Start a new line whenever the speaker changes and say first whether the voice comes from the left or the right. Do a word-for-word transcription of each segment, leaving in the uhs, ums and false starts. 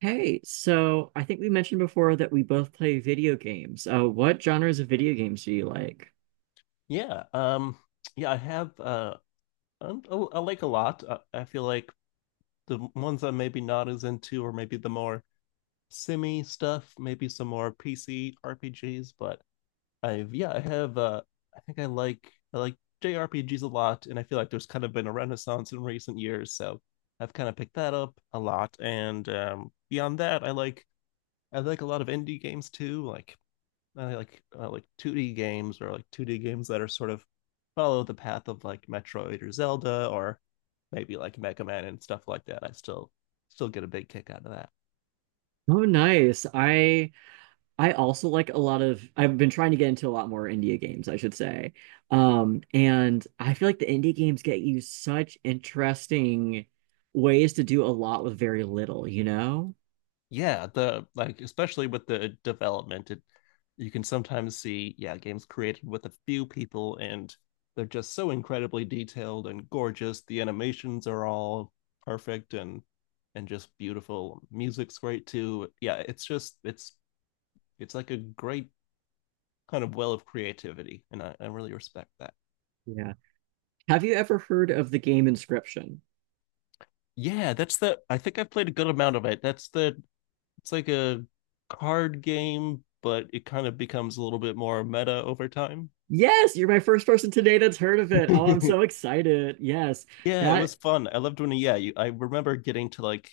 right: Hey, so I think we mentioned before that we both play video games. Uh, what genres of video games do you like?
left: Yeah. Um, yeah, I have uh i I, like a lot. I, I feel like the ones I'm maybe not as into or maybe the more simi stuff, maybe some more P C R P Gs, but I've yeah, I have uh I think I like I like J R P Gs a lot, and I feel like there's kind of been a renaissance in recent years, so I've kind of picked that up a lot. And um beyond that, I like I like a lot of indie games too, like uh, like uh, like two D games, or like two D games that are sort of follow the path of like Metroid or Zelda or maybe like Mega Man and stuff like that. I still still get a big kick out of that.
right: Oh, nice. I I also like a lot of I've been trying to get into a lot more indie games, I should say. Um, and I feel like the indie games get you such interesting ways to do a lot with very little, you know?
left: Yeah, the like especially with the development, it you can sometimes see yeah games created with a few people, and they're just so incredibly detailed and gorgeous. The animations are all perfect and and just beautiful. Music's great too. Yeah, it's just it's it's like a great kind of well of creativity, and I, I really respect that.
right: Yeah. Have you ever heard of the game Inscription?
left: Yeah, that's the. I think I've played a good amount of it. That's the. It's like a card game, but it kind of becomes a little bit more meta over time.
right: Yes, you're my first person today that's heard of it. Oh, I'm
left: Yeah,
right: so excited. Yes.
left: it was
right: That
left: fun. I loved when. Yeah, you, I remember getting to like.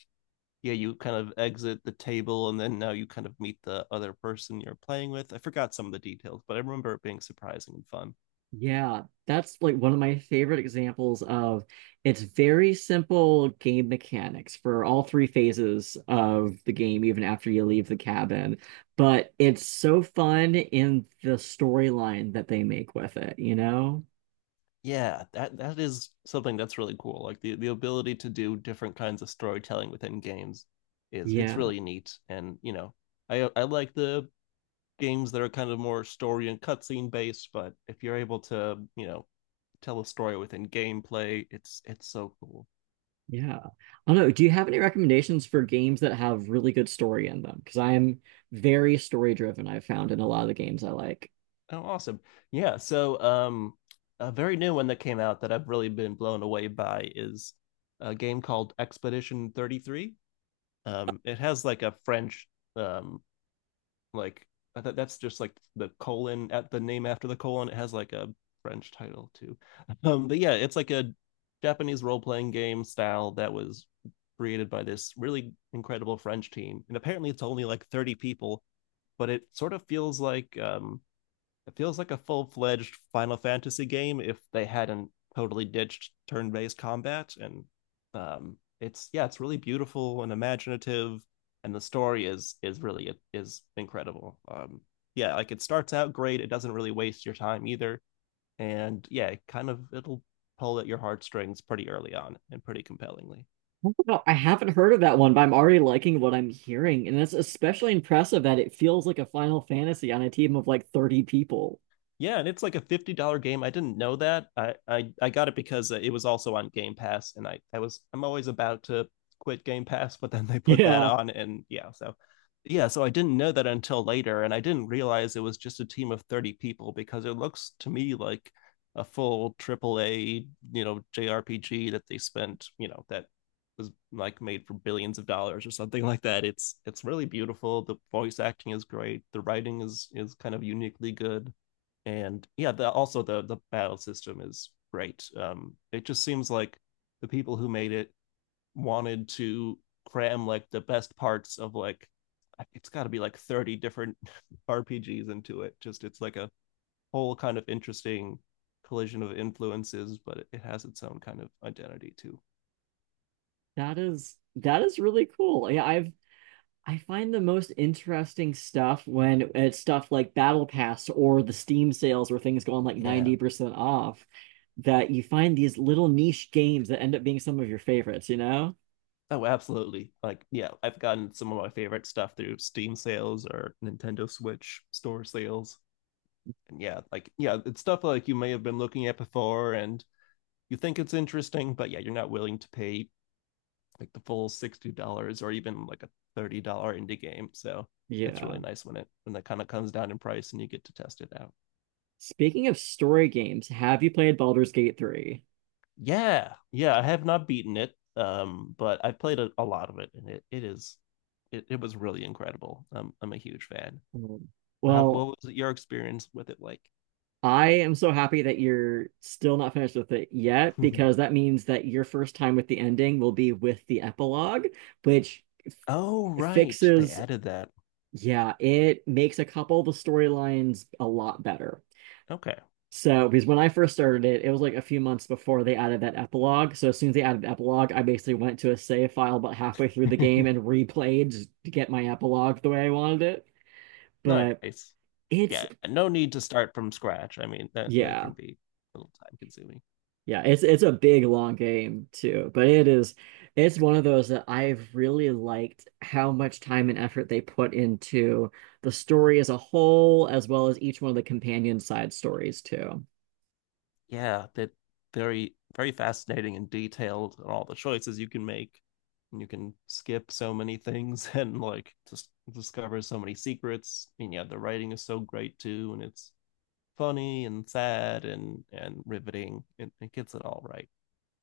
left: Yeah, you kind of exit the table, and then now you kind of meet the other person you're playing with. I forgot some of the details, but I remember it being surprising and fun.
right: Yeah, that's like one of my favorite examples of it's very simple game mechanics for all three phases of the game, even after you leave the cabin. But it's so fun in the storyline that they make with it, you know?
left: Yeah, that that is something that's really cool, like the the ability to do different kinds of storytelling within games is it's
right: Yeah,
left: really neat. And you know, i i like the games that are kind of more story and cutscene based, but if you're able to, you know, tell a story within gameplay, it's it's so cool.
right: yeah. I don't know. Do you have any recommendations for games that have really good story in them? Because I am very story driven, I've found in a lot of the games I like.
left: Oh, awesome. Yeah, so um a very new one that came out that I've really been blown away by is a game called Expedition thirty-three. um it has like a French um like I thought that's just like the colon at the name after the colon. It has like a French title too. Um, but yeah, it's like a Japanese role playing game style that was created by this really incredible French team. And apparently it's only like thirty people, but it sort of feels like um, it feels like a full fledged Final Fantasy game if they hadn't totally ditched turn based combat. And um, it's yeah, it's really beautiful and imaginative, and the story is is really is incredible. Um, yeah, like it starts out great. It doesn't really waste your time either, and yeah, it kind of it'll pull at your heartstrings pretty early on and pretty compellingly.
right: Oh, wow, I haven't heard of that one, but I'm already liking what I'm hearing. And it's especially impressive that it feels like a Final Fantasy on a team of like thirty people.
left: Yeah, and it's like a fifty dollar game. I didn't know that. I, I I got it because uh, it was also on Game Pass, and I I was I'm always about to quit Game Pass, but then they put that
right: Yeah,
left: on, and yeah, so yeah, so I didn't know that until later, and I didn't realize it was just a team of thirty people because it looks to me like a full triple A, you know, J R P G that they spent you know that was like made for billions of dollars or something like that. It's it's really beautiful. The voice acting is great. The writing is is kind of uniquely good, and yeah the, also the the battle system is great. um it just seems like the people who made it wanted to cram like the best parts of like it's got to be like thirty different rpgs into it. Just it's like a whole kind of interesting collision of influences, but it has its own kind of identity too.
right: that is that is really cool. Yeah, I've I find the most interesting stuff when it's stuff like Battle Pass or the Steam sales where things go on like
left: Yeah.
right: ninety percent off, that you find these little niche games that end up being some of your favorites, you know?
left: Oh, absolutely, like yeah, I've gotten some of my favorite stuff through Steam sales or Nintendo Switch store sales. And yeah, like yeah, it's stuff like you may have been looking at before and you think it's interesting, but yeah, you're not willing to pay like the full sixty dollars or even like a thirty dollar indie game. So it's really
right: Yeah.
left: nice when it when that kind of comes down in price and you get to test it out.
right: Speaking of story games, have you played Baldur's Gate three?
left: Yeah, yeah, I have not beaten it, um, but I played a, a lot of it, and it it is it, it was really incredible. Um, I'm a huge fan.
right: Mm.
left: How
right: Well,
left: what was your experience with it like?
right: I am so happy that you're still not finished with it yet, because that means that your first time with the ending will be with the epilogue, which f
left: Oh right, they
right: fixes,
left: added that.
right: yeah, it makes a couple of the storylines a lot better.
left: Okay.
right: So, because when I first started it, it was like a few months before they added that epilogue. So, as soon as they added the epilogue, I basically went to a save file about halfway through the game and replayed just to get my epilogue the way I wanted it. But
left: Nice.
right: it's,
left: Yeah, no need to start from scratch. I mean, that that
right: yeah.
left: can be a little time consuming.
right: Yeah, it's it's a big long game too, but it is it's one of those that I've really liked how much time and effort they put into the story as a whole, as well as each one of the companion side stories too.
left: Yeah, that very very fascinating and detailed and all the choices you can make. And you can skip so many things and like just discover so many secrets. And yeah, the writing is so great too, and it's funny and sad and and riveting. It, it gets it all right.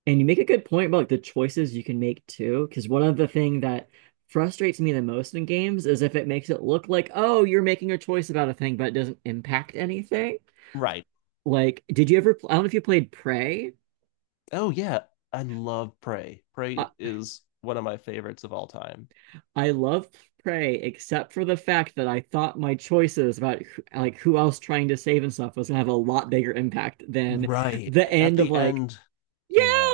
right: And you make a good point about, like, the choices you can make too, because one of the thing that frustrates me the most in games is if it makes it look like, oh, you're making a choice about a thing, but it doesn't impact anything.
left: Right.
right: Like, did you ever, I don't know if you played Prey.
left: Oh yeah, I love Prey.
right: uh,
left: Prey is one of my favorites of all time.
right: I love Prey, except for the fact that I thought my choices about like who else trying to save and stuff was gonna have a lot bigger impact than
left: Right.
right: the
left: At
right: end of
left: the
right: like,
left: end,
right: yeah,
left: yeah.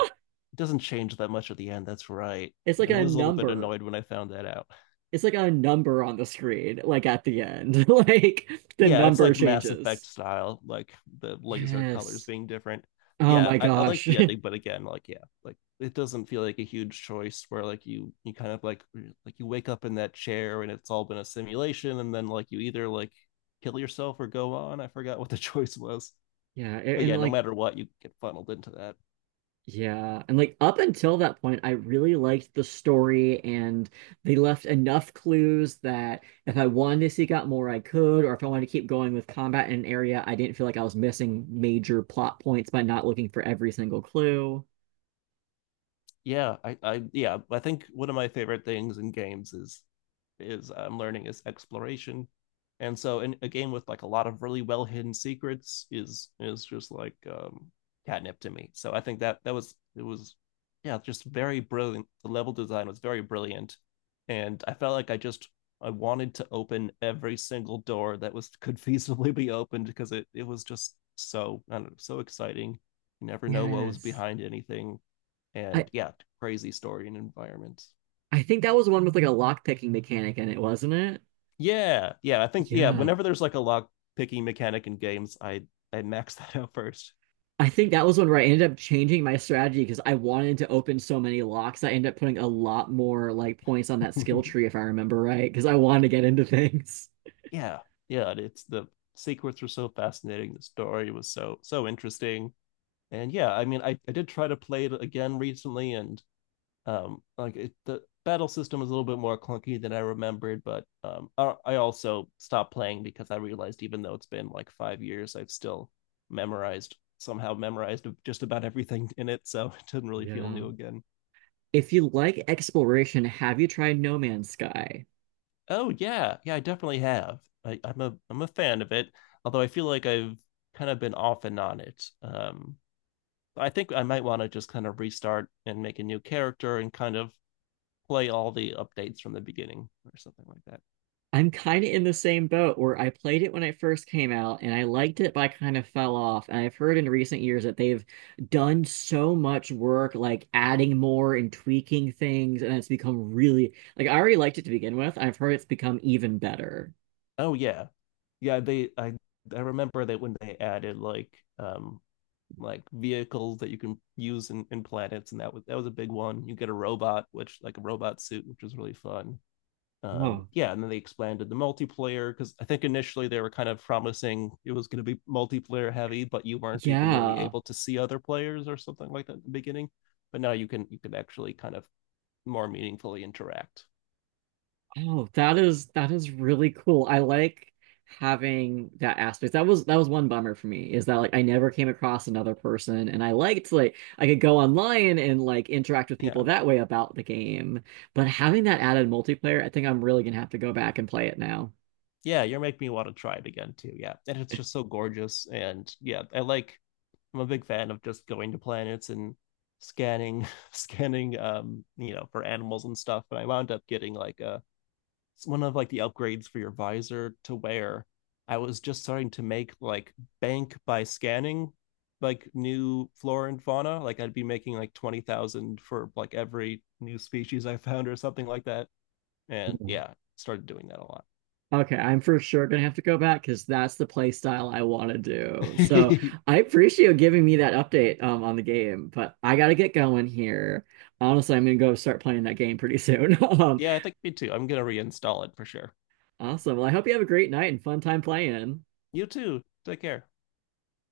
left: It doesn't change that much at the end. That's right.
right: it's like
left: I
right: a
left: was a little bit
right: number.
left: annoyed when I found that out.
right: It's like a number on the screen, like at the end. Like the
left: Yeah, it's
right: number
left: like Mass Effect
right: changes.
left: style, like the laser colors
right: Yes.
left: being different.
right: Oh
left: Yeah,
right: my
left: I, I like
right: gosh.
left: the ending, but again, like yeah, like it doesn't feel like a huge choice where like you you kind of like like you wake up in that chair and it's all been a simulation, and then like you either like kill yourself or go on. I forgot what the choice was,
right: Yeah, a-
left: but yeah,
right: and
left: no
right: like
left: matter what, you get funneled into that.
right: Yeah, and like up until that point, I really liked the story, and they left enough clues that if I wanted to seek out more, I could, or if I wanted to keep going with combat in an area, I didn't feel like I was missing major plot points by not looking for every single clue.
left: Yeah, I, I yeah, I think one of my favorite things in games is is I'm learning is exploration. And so in a game with like a lot of really well hidden secrets is is just like um catnip to me. So I think that that was it was yeah, just very brilliant. The level design was very brilliant. And I felt like I just I wanted to open every single door that was could feasibly be opened, because it it was just so I don't know, so exciting. You never know what was
right: Yes.
left: behind anything,
right: I
left: and yeah, crazy story and environments.
right: I think that was the one with like a lock picking mechanic in it, wasn't it?
left: Yeah, yeah, I think yeah.
right: Yeah.
left: Whenever there's like a lock picking mechanic in games, I I max that out first.
right: I think that was one where I ended up changing my strategy because I wanted to open so many locks. I ended up putting a lot more like points on that skill tree if I remember right, because I wanted to get into things.
left: Yeah, yeah. It's the secrets were so fascinating. The story was so so interesting, and yeah, I mean, I I did try to play it again recently, and um like it, the battle system was a little bit more clunky than I remembered. But um I, I also stopped playing because I realized, even though it's been like five years, I've still memorized somehow memorized just about everything in it, so it didn't really feel
right: Yeah.
left: new again.
right: If you like exploration, have you tried No Man's Sky?
left: Oh yeah, yeah, I definitely have. I, i'm a i'm a fan of it, although I feel like I've kind of been off and on it. um I think I might want to just kind of restart and make a new character and kind of play all the updates from the beginning or something like that.
right: I'm kind of in the same boat where I played it when it first came out and I liked it, but I kind of fell off. And I've heard in recent years that they've done so much work, like adding more and tweaking things, and it's become really like I already liked it to begin with. I've heard it's become even better.
left: Oh yeah, yeah, they I I remember that when they added like um like vehicles that you can use in, in planets, and that was that was a big one. You get a robot, which like a robot suit, which was really fun. Um
right: Oh,
left: yeah, and then they expanded the multiplayer, because I think initially they were kind of promising it was gonna be multiplayer heavy, but you weren't even really
right: yeah.
left: able to see other players or something like that in the beginning. But now you can you can actually kind of more meaningfully interact.
right: Oh, that is that is really cool. I like having that aspect. That was that was one bummer for me is that like I never came across another person and I liked like I could go online and like interact with people
left: Yeah,
right: that way about the game. But having that added multiplayer, I think I'm really gonna have to go back and play it now.
left: yeah, you're making me want to try it again too. Yeah, and it's just so gorgeous. And yeah, I like I'm a big fan of just going to planets and scanning scanning um you know, for animals and stuff. And I wound up getting like a one of like the upgrades for your visor to wear. I was just starting to make like bank by scanning like new flora and fauna. Like I'd be making like twenty thousand for like every new species I found or something like that, and yeah, started doing that a lot.
right: Okay, I'm for sure gonna have to go back because that's the play style I want to do. So I appreciate you giving me that update um, on the game, but I gotta get going here. Honestly, I'm gonna go start playing that game pretty soon. Um,
left: Yeah, I think me too, I'm gonna reinstall it for sure.
right: awesome. Well, I hope you have a great night and fun time playing.
left: You too, take care.